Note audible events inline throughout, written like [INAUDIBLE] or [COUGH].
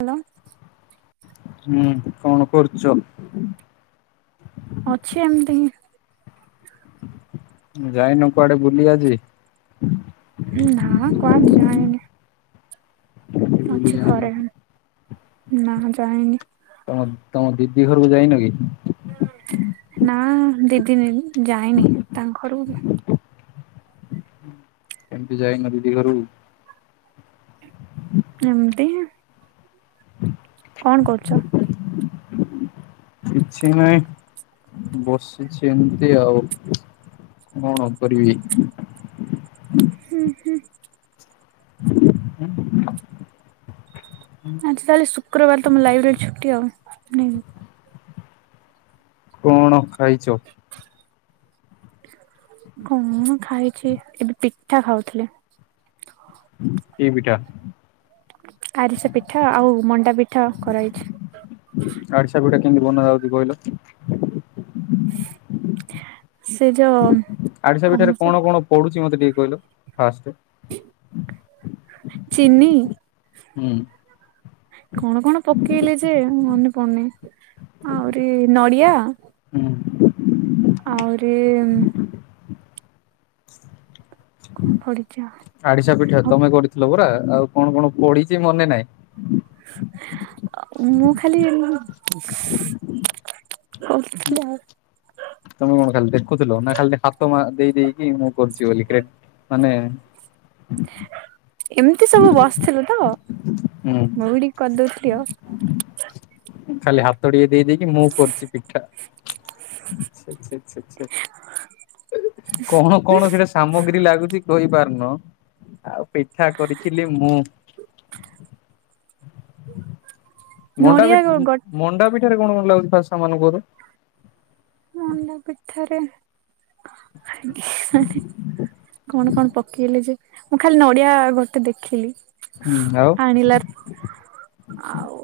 Hello! ହୁଁ କଣ କରୁଛ? ଅଛି ଏମିତିତିଁ। ଯାଇନ କୁଆଡେ ବୁଲି ଆଜି? ନା କୁଆଡେ ଯାଇନି। ବୁଲି ଅଛି ଯାଇନ? ଘରେ ନା ଯାଇନି। ଅ ତମ ଦିଦି ଘରକୁ ଯାଇନ କି? ନା ଦିଦିନି ଯାଇନି ତାଙ୍କ ଘରକୁ। କେମିତି ଯାଇନ ଦିଦି ଘରକୁ? [INAUDIBLE] ଏମିତି ହିଁ। କଣ କରୁଚ? କିଛି ନାହିଁ ବସିଚି ଏମିତି ଆଉ। କଣ କରିବି? ହୁଁ ହୁଁ। ହୁଁ। ଆଜି ତାହେଲେ ଶୁକ୍ରବାର ତମ ଲାଇବ୍ରେରୀ ଛୁଟି ଆଉ ନାଇଁ କି? କଣ ଖାଇଛ? କଣ ଖାଇଛି ଏବେ ପିଠା ଖାଉଥିଲେ। କି ପିଠା? ଆରିସା ପିଠା ଆଉ ମଣ୍ଡା ପିଠା କରାହେଇଛି। ଆଡିସା ପିଠା କେମିତି ବନା ଯାଉଛି କହିଲ? ସେ ଯୋଉ ଆରିଶା ପିଠା ରେ କଣ କଣ ପଡୁଛି ମତେ ଟିକେ କହିଲ ଫାଷ୍ଟେ? ଚିନି ହୁଁ। କଣ କଣ ପକେଇଲେ ଯେ ମନେ ପଡୁନି ଆଉରି ନଡିଆ ହୁଁ। ଆଉରି କଣ ପଢିଛ? ଆରିସା ପିଠା ତମେ କରିଥିଲ ପରା ଆଉ କଣ କଣ ପଢିଛି ମନେ ନାହିଁ। ମୁଁ ଖାଲି ଉଁ କରଥିଲି ଆଉ। ତମେ କଣ ଖାଲି ଦେଖୁଥିଲ ନା ଖାଲି ହାତ ମା ଦେଇ ଦେଇକି ମୁଁ କରୁଚି ବୋଲି କ୍ରେ ମାନେ ଏମିତି ସବୁ ବସିଥିଲୁ ତ ହୁଁ। ମୁଁ ବି ଟିକେ କରିଦଉଥିଲି ଆଉ। ଖାଲି ହାତ ଟିଏ ଦେଇ ଦେଇକି ମୁଁ କରୁଚି ପିଠା। ଛେ ଛେ ଛେ ଛେ। କଣ କଣ ସେଟା ସାମଗ୍ରୀ ଲାଗୁଚି କହି ପାରୁନ ଆଉ ପିଠା କରି। ଥିଲେ ମୁଁ। ମଣ୍ଡା ନଡିଆ ପିଠ୍ ଗ ମଣ୍ଡା ପିଠାରେ କଣ ମତେ ଲାଗୁଛି ଫାଷ୍ଟ ସାମନ କୁହ ତ। ମୁଣ୍ଡା ପିଠାରେ କେଜାଣି। କଣ କଣ ପକେଇଲେ ଯେ ମୁଁ ଖାଲି ନଡିଆ ଗୋଟେ ଦେଖିଲି। ହୁଁ ଆଉ ଆଣିିଲା। ଆଉ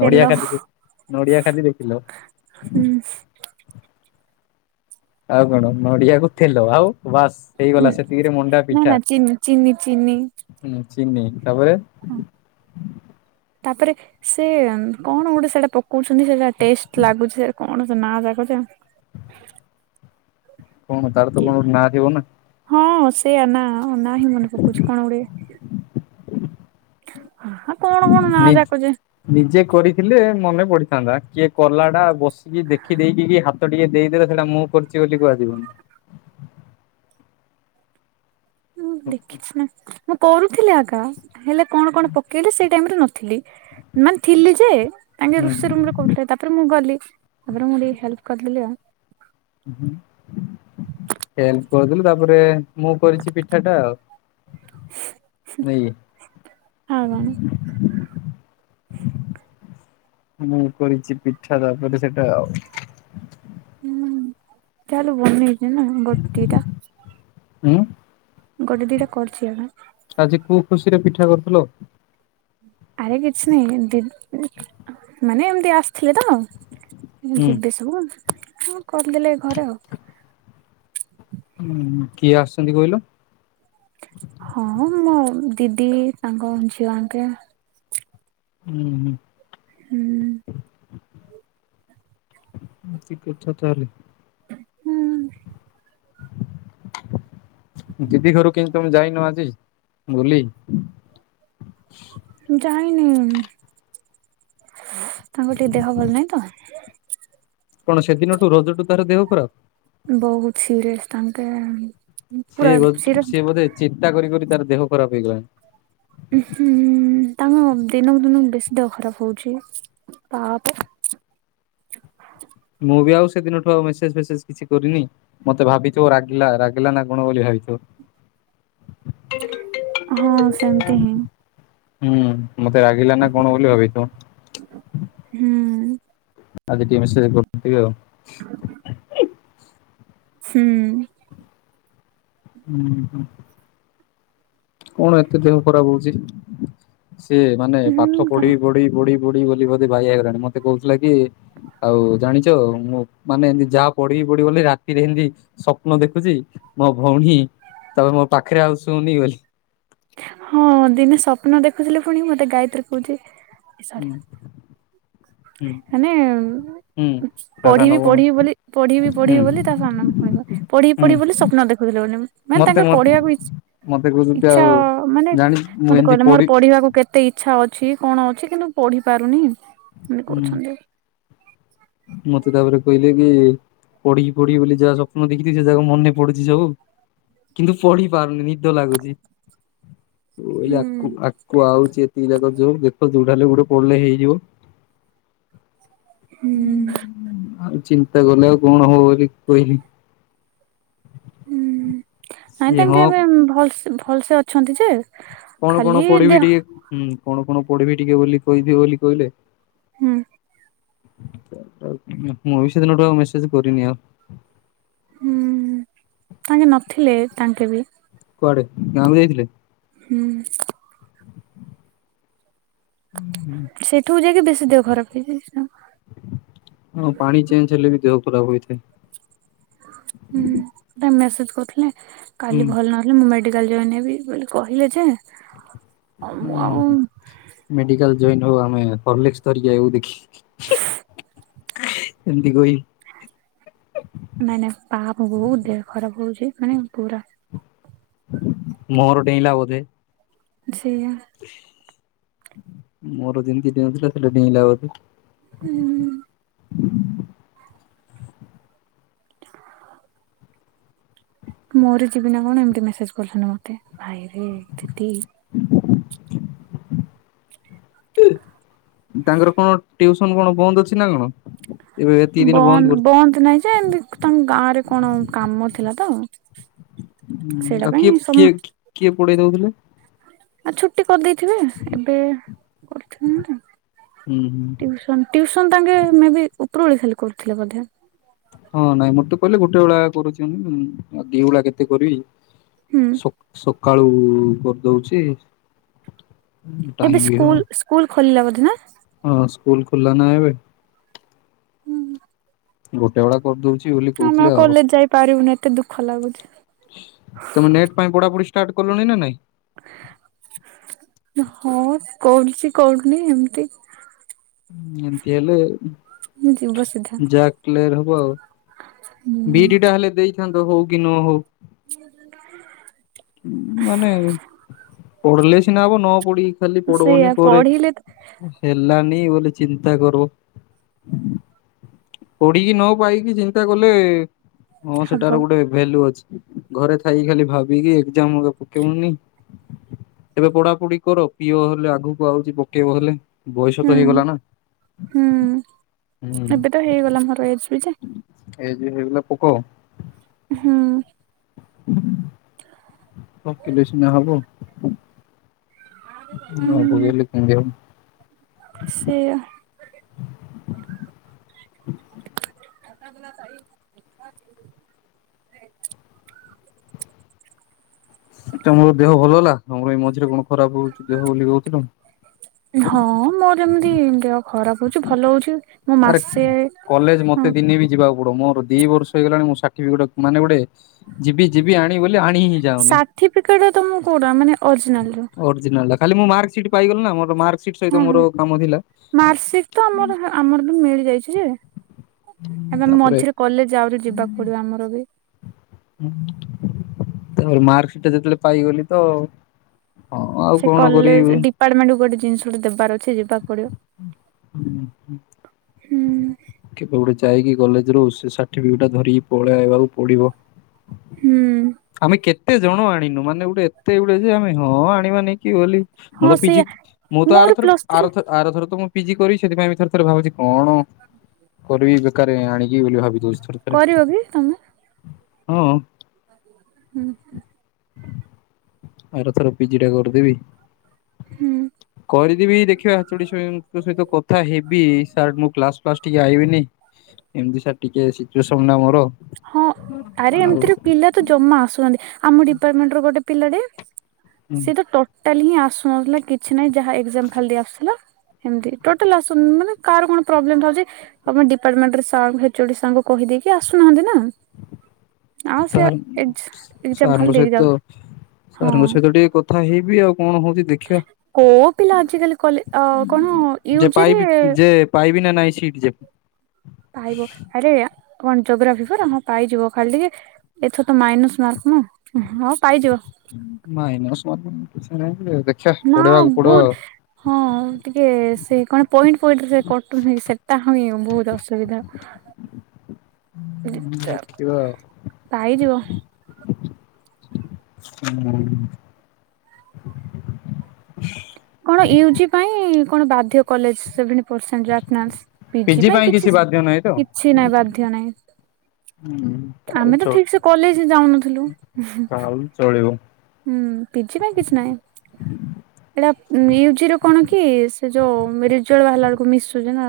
ନଡିଆ କାଟିକି ନଡିଆ ଖାଲି ଦେଖିଲ ହୁଁ। ଆଉ କଣ ନଡିଆକୁ ତେଲ ଆଉ ବାସ୍। ହେଇଗଲା ସେତିକିରେ ମଣ୍ଡା ନା ନା ପିଠା ଚିନି ଚିନି ଚିନି ହୁଁ ଚିନି ତାପରେ। [INAUDIBLE] ତାପରେ। ସେ କଣ ଗୋଟେ ସେଟା ପକଉଛନ୍ତି ସେଟା ଟେଷ୍ଟ ଲାଗୁଛି ସେ କଣ ସେ ନାଁ ଟା କହୁଛ କଣ ତାର ତ କଣ ଗୋଟେ ନାଁ ଥିବ ନା। ହଁ ସେଇଆ ନା ନା ହିଁ ମନେ ପକଉଛି କଣ ଗୋଟେ। ହାଁ ହା ନିଜ ନିଜେ କରିଥିଲେ ମନେ ପଡିଥାନ୍ତା କିଏ କଲା ଟା ବସିକି ଦେଖି ଦେଇେଇକି କି ବି ହାତ ତ ଟିକେ ଦେଇଦେଲେ ସେଇଟା ମୁଁ କରୁଛି ବୋଲି କୁହାଯିବନି। ହଁ ଦେଖିଛି ନା ମୁଁ କରୁଥିଲି ଆକା ହେଲେ କଣ କଣ ପକେଇଲେ ସେଇ ଟାଇମରେ ନଥିଲି। ମାନେ ଥିଲି ଯେ ତାଙ୍କେ ରୋଷେଇ ହୁଁ ରୁମରେ କରୁଥିଲେ ତାପରେ ମୁଁ ଗଲି। ତାପର ମୁଁ ଟିକେ ହେଲ୍ପ କରି ଦେଲି ଆଉ। ହୁଁ ହେଲ୍ପ କରିଦେଲି ତାପରେ ମୁଁ କରିଛି ପିଠା ଟା ଆଉ। ନାଇକି। ଆଉ କଣ। ମୁଁ କରିଛି ପିଠା ତାପରେ ସେଟା ଆଉ। ହୁଁ ଯାଇ ହେଲେ ବନେଇଛି ନା ଗୋଟେ ଦି ଟା। ଉଁ। ଗୋଟେ ଦିଟା କରିଛି ଏକା। ଆଜି କୋଉ ଖୁସି ରେ ପିଠା କରିଥିଲ। ଆରେ କିଛି ନାହିଁ ଏମିତି ମାନେ ଏମତି ଆସିଥିଲେ ତ। ମୁଁ ହୁଁ ଯିବେ ସବୁ ହୁଁ କରିଦେଲେ ଘରେ ଆଉ। ହୁଁ କିଏ ଆସିଛନ୍ତି କହିଲ। ହଁ ମୋ ଦିଦି ତାଙ୍କ ଝିଅ ଆଙ୍କେ। ହୁଁ। ହୁଁ ହୁଁ। ହୁଁ ଠିକ କଥା ତାହେଲେ। ହୁଁ। ଦିଦି ଘରୁ କେମତି ତମେ ଯାଇନ ଆଜି ବୁଲି। ଜାଇନି ତାଙ୍କ ଟିକେ ଦେହ ଭଲ ନାହିଁ ତ। କଣ ସେଦିନଠୁ ରଜଠୁ ତାର ଦେହ ଖରାପ୍। ବହୁତ ସିରିୟସ୍ ତାଙ୍କେ ଆଣି। ସିଏ ବୋ ସିଏ ବୋଧେ ଚିନ୍ତା କରି କରି ତାର ଦେହ ଖରାପ ହେଇଗଲାଣି। ହୁଁ ତାଙ୍କେ ଦିନକୁ ଦିନକୁ ବେଶୀ ଦେହ ଖରାପ ହଉଛି ତା ଅପେ ମୁଁ ବି ଆଉ ସେଦିନଠୁ ଆଉ ମେସେଜ ଫେସେଜ କିଛି କରିନି। ମତେ ଭାବିଥିବ ରାଗିଲା ରାଗିଲା ନା କଣ ବୋଲି ଭାବିଥିବ। ହଁ ସେମତି ହିଁ। ହୁଁ ମତେ ରାଗିଲା ନା କଣ ବୋଲି ଭାବିଥିବ। ହୁଁ ଆଜି ଟିଏମେସେ କରିଥିଲେ ଆଉ। ହୁଁ। ହୁଁ ହୁଁ। କଣ ଏତେ ଦେହ ଖରାପ ହଉଛି ସିଏ ମାନେ ପାଠ ହୁଁ ପଢି ପଢି ପଢ଼ି ପଢି ବୋଲି ବୋଧେ ବାଇଆ ହେଇଗଲାଣି ମତେ କହୁଥିଲା କି ଆଉ ଜାଣିଛ ମୁଁ ମାନେ ଏନ୍ତି ଯାହା ପଢିବି ପଢିବି ବୋଲି ରାତିରେ ହେନ୍ତି ସ୍ୱପ୍ନ ଦେଖୁଛି ମୋ ଭଉଣୀ ତାପରେ ମୋ ପାଖରେ ଆଉ ଶୁନି ବୋଲି। ହଁ ଦିନେ ସ୍ୱପ୍ନ ଦେଖୁଥିଲେ ଫୁଣି ମତେ ଗାୟତ୍ରୀ କହୁଛି ହୁଁ ସରି। ହୁଁ ମାନେ ହୁଁ ତା ସାନ ପଢିବି ଭଉଣୀ ପଢିବି ବୋଲି ପଢିବି ହୁଁ ପଢିବି ବୋଲି ତା ସାନ ଭଉଣୀକୁ ପଢିବି ହୁଁ ପଢିବି ବୋଲି ସ୍ୱପ୍ନ ଦେଖୁୁଥିଲି ବୋଲି। ମାନେ ମତେ ତାଙ୍କର ମ ପଢିବାକୁ ଇଛ ମତେ କହୁଛନ୍ତି ଇଚ୍ଛା ଆଉ ମାନେ ଜାଣି ମୁଁ ମତେ ଏମିତି କହିଲେ ପଢି ମୋର ପଢିବାକୁ କେ ଏତେ ଇଚ୍ଛା ଅଛି କଣ ଅଛି କିନ୍ତୁ ପଢିପାରୁନି ଏନ୍ତି ହୁଁ କହୁଛନ୍ତି। ମତେ ତାପରେ କହିଲେ କି ପଢ଼ିକି ପଢ଼ିବି ବୋଲି ଯାହା ସ୍ୱପ୍ନ ଦେଖିଥିଲି ସେ ଯାକ ମନେ ପଡୁଛି ସବୁ। କିନ୍ତୁ ପଢି ପାରୁନି ନିଦ ଲାଗୁଛି। ଆ ହୁଁ। ଆକୁ ଆଉଛି ଏତିକି ଯାକ ଯୋଉ ଦେଖ ଯୋଉଟା ହେଲେ ଗୋଟେ ପଢିଲେ ହେଇଯିବ। ହୁଁ। ଆଉ ଚିନ୍ତା କଲେ ଆଉ କଣ ହବ ବୋଲି କହିଲି। ନାଇ ସିଏ ତାଙ୍କେ ହଁ ଏବେ ଭଲ ଭଲସେ ଅଛନ୍ତି ଯେ କଣ କଣ ଖାଲି ପଢିବି ଦେହ ଟିକେ ହୁଁ କଣ କଣ ପଢିବି ଟିକେ ବୋଲି କହିଦିଅ ବୋଲି କହିଲେ। ହୁଁ। ମୁଁ ବି ସେଦିନ ଠୁ ଆଉ ମେସେଜ କରିନି ଆଉ। ହୁଁ ତାଙ୍କେ ନଥିଲେ ତାଙ୍କେ ବି। କୁଆଡେ ଗାଁକୁ ଯାଇଥିଲେ? ହୁଁ। ସେଠୁକୁ ଯାଇକି ବେଶୀ ଦେହ ଖରାପ ହେଇଯାଇଥିଲା। ହଁ ପାଣି ଚେଞ୍ଜ ହେଲେ ବି ଦେହ ଖରାପ ହୋଇଥାଏ। ହୁଁ ମେସେଜ କରୁଥିଲେ ହୁଁ। କାଲି ଭଲ ନ ମୁଁ ମେଡିକାଲ ଜଏନ ହେବି ବୋଲି କହିଲେ ଯେ ଆଉ ମୁଁ ଆଉ [UNINTELLIGIBLE] ମେଡିକାଲ ଜଏନ ହଉ ଆମେ ପବ୍ଲିକ ସ୍ତରୀକ କରିବୁ ଆଇବୁ ଦେଖି ଏମତି କହି ନାଇଁ ନାଇଁ ପାହାପ ବୋହୁତ ଦେହ ଖରାପ ହଉଛି ମାନେ ପୁରା। ମୋର ଡେଇଁଲା ବୋଧେ। ସେଇଆ। ମୋର ଯେମିତି ଡେଉଁ ଥିଲା ସେଟା ଡେଇଁଲା ବୋଧେ। ହୁଁ। ମରିଯିବି ନା କଣ ଏମିତି ମେସେଜ କରିଛନ୍ତି ମତେ ଭାଇରେ ଦିଦି। ତାଙ୍କର କଣ ଟିଉସନ କଣ ବନ୍ଦ ଅଛି ନା କଣ? ଏବେ ଏତିକି ଦିନ ବନ୍ଦ କରି ବନ୍ଦ ନାହିଁ ଯେ ଏମିତି ତାଙ୍କ ଗାଁରେ କଣ କାମ ଥିଲା ତ? ହୁଁ ସେଇଟା ଆଉ କିଏ ପାଇଁ ସମ କିଏ କିଏ ପଢେଇ ଦଉଥିଲେ? ଆଉ ଛୁଟି କରିଦେଇଥିବେ ଏବେ କରିଥିବେ ହୁଁ ହୁଁ ଟିଉସନ୍। ଟିଉସନ୍ ତାଙ୍କେ ମେ ବି ଉପରବୋଳି ଖାଲି କରୁଥିଲେ ବୋଧେ। ହଁ ନାଇଁ ମତେ କହିଲେ ଗୋଟେ ବେଳା କରୁଛି ମୁଁ ଉଁ ଆଉ ଦିଓଳା କେତେ କରିବି? ହୁଁ। ସ ସକାଳୁ କରିଦଉଛି। ଏବେ ଟାଇମ ବି ହଉ ସ୍କୁଲ୍-ସ୍କୁଲ ଖୋଲିଲା ବୋଧେ ନା। ହଁ ସ୍କୁଲ ଖୁଲ୍ଲା ନା ଏବେ। ଗୋଟେ ବେଳା କରିଦଉଛି ବୋଲି ଆମେ କହୁଥିଲେ ଆଉ। କଲେଜ ଯାଇପାରିବୁନି ଏତେ ଦୁଃଖ ଲାଗୁଛି। ତମେ ନେଟ୍ ପାଇଁ ପଢ଼ାପଢ଼ି ଷ୍ଟାର୍ଟ କଲଣି ନା ନାଇଁ? ହଁ, କରୁଛି କରୁନି ଏମିତି। ଏମିତି ହେଲେ- ହୁଁ ଯିବ ବସିଧା। ବି ଈ ଡି ଟା ହେଲେ ଦେଇ ଥାନ୍ତ ହଉ କି ନ ହଉ। [INAUDIBLE] ମାନେ। ପଢ଼ିଲେ ସିନା ହବ ନ ପଢ଼ିକି ଖାଲି ସେଇଆ ପଢ଼ଉନି ପରେ। ପଢିଲେ ହେଲାନି ବୋଧେ ଚିନ୍ତା କରୋ। ପଢ଼ିକି ନ ପାଇକି ଚିନ୍ତା କଲେ ହଁ ସେଟାର ହବ ଗୋଟେ। ଭେଲୁ ଅଛି ଘରେ ଥାଇକି ଖାଲି ଭାବିକି ଏକ୍ଜାମ୍ [UNINTELLIGIBLE] ପକେଇବୁନି। ଏବେ ପଢାପଢି କର ପିଅ ହେଲେ ଆଗକୁ ଆଉଛି ବ କେଇବ ହେଲେ ବୟସ ତ ହୁଁ। ହେଇଗଲା ନା। ହୁଁ ହୁଁ ଏବେ ତ ହେଇଗଲା ମୋର ଏଜ୍ ବି ଯେ। ଏଜ୍ ବି ହେଇଗଲା ପୋକ। ହୁଁ। ପକେଇଲେ ସିନା ହବ। ନ ପକେଇଲେ କିନ୍ଦି ହବ। ସେୟା। ହ। ଆ ତଲା କ। । ତମର ଦେହ ଭଲ ହେଲା ତମର ଏଇ ମଝିରେ କଣ ଖରାପ ହଉଛି ଦେହ ବୋଲି କହୁଥିଲ। ହଁ ମୋର ଏମିତି ଦେହ ଖରାପ ହଉଛି ଭଲ ହଉଛି ମୋ ଆରେ ମାସେ କଲେଜ ହଁ ମତେ ଦିନେ ବି ଯିବାକୁ ପଡ ମୋର ଦି ବର୍ଷ ହେଇଗଲାଣି ମୋର ସାଠିଫିକେଟ ମାନେ ଗୋଟେ। ଯିବି ଯିବି ଆଣିିବ ବୋଲି ଆଣି ହିଁ ଯାଉନି। ଠିପିକେଟ ତ ମ କଉଁଟା ମାନେ ଅରିଜିନାଲର। ଅରିଜିନାଲ ଡା ଖାଲି ମୁଁ ମାର୍କ ସିଟ୍ ପାଇଗଲି ନା ମୋର ମାକ ହୁଁ ହୁଁ ମାର୍କସିଟ ତ ଆମର ଆମର ବି ମିଳି ଯାଇଛି ଯେ। ଏବେ ତାପରେ ମଝିରେ କଲେଜ ଆହୁରି ଯିବାକୁ ପଡିବ ଆମର ବି। ତାପରେ ମାର୍କସିଟ ଟା ଯେତେବେଳେ ପାଇଗଲି ତ। ହଁ ଆଉ ସେ କଣ କରିବି। କଲେଜ ଡିପାର୍ଟମେଣ୍ଟ କୁ ଗୋଟେ ଜିନିଷ ଗୋଟେ ଦେବାର ଅଛି ଯିବାକୁ ପଡିବ। ହୁଁ। ହୁଁ କେବେ ଗୋଟେ ଯାଇକି କଲେଜ ରୁ ସେ ସାର୍ଟିଫିକେଟା ଧରିକି ପଳେଇ ଆଇବାକୁ ପଡିବ। ହୁଁ ଆମେ କେ ଏତେ ଜଣ ଆଣିନୁ ମାନେ ଏତେ ଗୁଡେ ଯେ ଆମେ ହଁ ଆଣିବା ନେଇକି ବୋଲି। ମୁଁ ହଁ ତ ପିଜି ସେଇଆ ମୁଁ ତ ମୋର ପ୍ଲସ୍ ଥ୍ରୀ ଆରଥର ତ ମୁଁ ପିଜି କରି ସେଥିପାଇଁ ଥରେ ଥରେ ଭାବୁଛି। କଣ ର। [UNINTELLIGIBLE] କରିବି ବେକାରରେ ଆଣିବିବୋଲି ଭାବି ଦଉଛି ଥରେ। କରିବ କି ତମେ। ହଁ। ହୁଁ। ଆରଥର ପିଜି ଟା କରିଦେବି। ହୁଁ। କରିଦେବି ଦେଖିବା ଚୁଡ଼ି ଙ୍କ ସହିତ କଥା ହେବି ସାର୍ ମୁଁ କ୍ଲାସ ଫ୍ ଗାଇବିନି ବିନି ଏମତି ସାର ଟିକେ ଶୀଚୁଏସନ ଟା ମୋର ହଁ ଆରେ ଆଉ। ଏମିତିରେ ପିଲା ଜମା ଆସୁନ୍ତି ଆମ ଡିପାର୍ଟମେଣ୍ଟ ଗୋଟେ ପିଲାଟେ ସି ତ ଟୋ ଟେଟାଲିହିଁ ଆସୁନଥିଲା କିଛି ନହିଁ ଯାହା ଏଜାମ ଖାଲି ଦେଇଆସୁଥିଲା। ଏମିତି ଟୋଟାଲ ଆସୁ ମାନେ କାହାର କଣ ପ୍ରୋବ୍ଲେମ ବାହାରୁଛି ତମେଡିପାର୍ଟମେଣ୍ଟାର୍ ସାର୍ ଏଚୋଡି ସା କହିଦେଇକି ଆସୁନାହାନ୍ତି ନା। ହ। [UNINTELLIGIBLE] ଆଉ ସେ ସାର୍ ଏକ୍ଜାମ ଖାଲି ସାର ଦେଇକି ଯାଉ ସହିତ ହଁ। ସାରସହିତ ଟିକେ କ କଥା ହେଇବି ଆଉ କଣ ହଉଛି। ଦେଖିବା। କୋଉ ପିଲା ଆଜି କାଲି କଲେ କଣ ଯେ ପାଇବି ୟୂଜିରେ। ଯେ ପାଇବି ନା ନାହିଁ ସିଟ ଯେ। ପାଇବ ଆରେ କଣ ଜୋଗ୍ରାଫି ପରା ହଁ ପାଇଯିବ ଖାଲି ଟିକେ ଏଥ ତ ମାଇନସ ମାର୍କ ନା ହଁ ପାଇଯିବ। ମାଇନ୍ସ ମାର୍କ ନାଇ କିଛି ନାହିଁ ଯେଦେଖିବା ପଢେଇବାକୁ ପଡିବ। ହ। ଟିକେ ସେ କଣ ପଏଣ୍ଟ ପଣ୍ଟରେ କଟୁନି ସେଟା ହଁ ବହୁତ ଅସୁବିଧା। ହୁଁ। ରିର୍ଚଜପାଇ ଯିବ। ହୁଁ। କଣ ୟୁଜିପାଇଁ କଣ ବାଧ୍ୟ କଲେଜ ସେଦିନ। ପସେଣ୍ଟ ଆଟନାସପିଜି ପିଜି ପାଇଁ କିଛି ବାଧ୍ୟ ନାହିଁ ତ? କିଛି ନାଇଁ ବାଧ୍ୟ ନାହିଁ। ହୁଁ। ଆମେ ତ ଚ ଠିକ ସେ କଲେଜ ହ ଯାଉନଥିଲୁ। ତାହେଲେ ଚଳିବ। ହୁଁ ପିଜିପାଇଁ କିଛି ନାହିଁ। ଏଇଟା ମିୟୁଜିର କଣ କି ସେ ଯୋଉମିଡିଏଟ ର ବାହାରିଲା ବେଳକୁ ମିଶୁଛି ନା।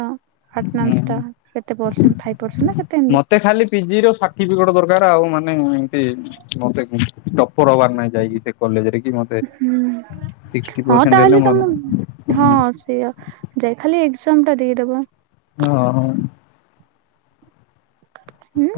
ଆଟନାସଟା ହୁଁ। କେତେ ପରସେଣ୍ଥଫାଇପ୍‌ ପରସେଣ୍ଟା ନା କେତେ ଏମିତି। ମତେ ଖାଲି ପିଜି ର ସାର୍ଟିଫିକେଟ ଦରକାର ଆଉ ମାନେ ଏମତି ମତେ ଟପର ହବାର୍। ନାଇଁ ଯାଇକି ସେ କଲେଜରେ କି ମତେ ହୁଁ ସିକ୍ସଟି ହଁ ପରସେଣ୍ଟ ହେଲେ ତାହେଲେ ମୋର ତମ ହୁଁ ହଁ ସେୟା। ଯାଇ ଖାଲି ଏଜାମ ଟା ଦେଇଦବ। ହଁ ହଁ। ହୁଁ।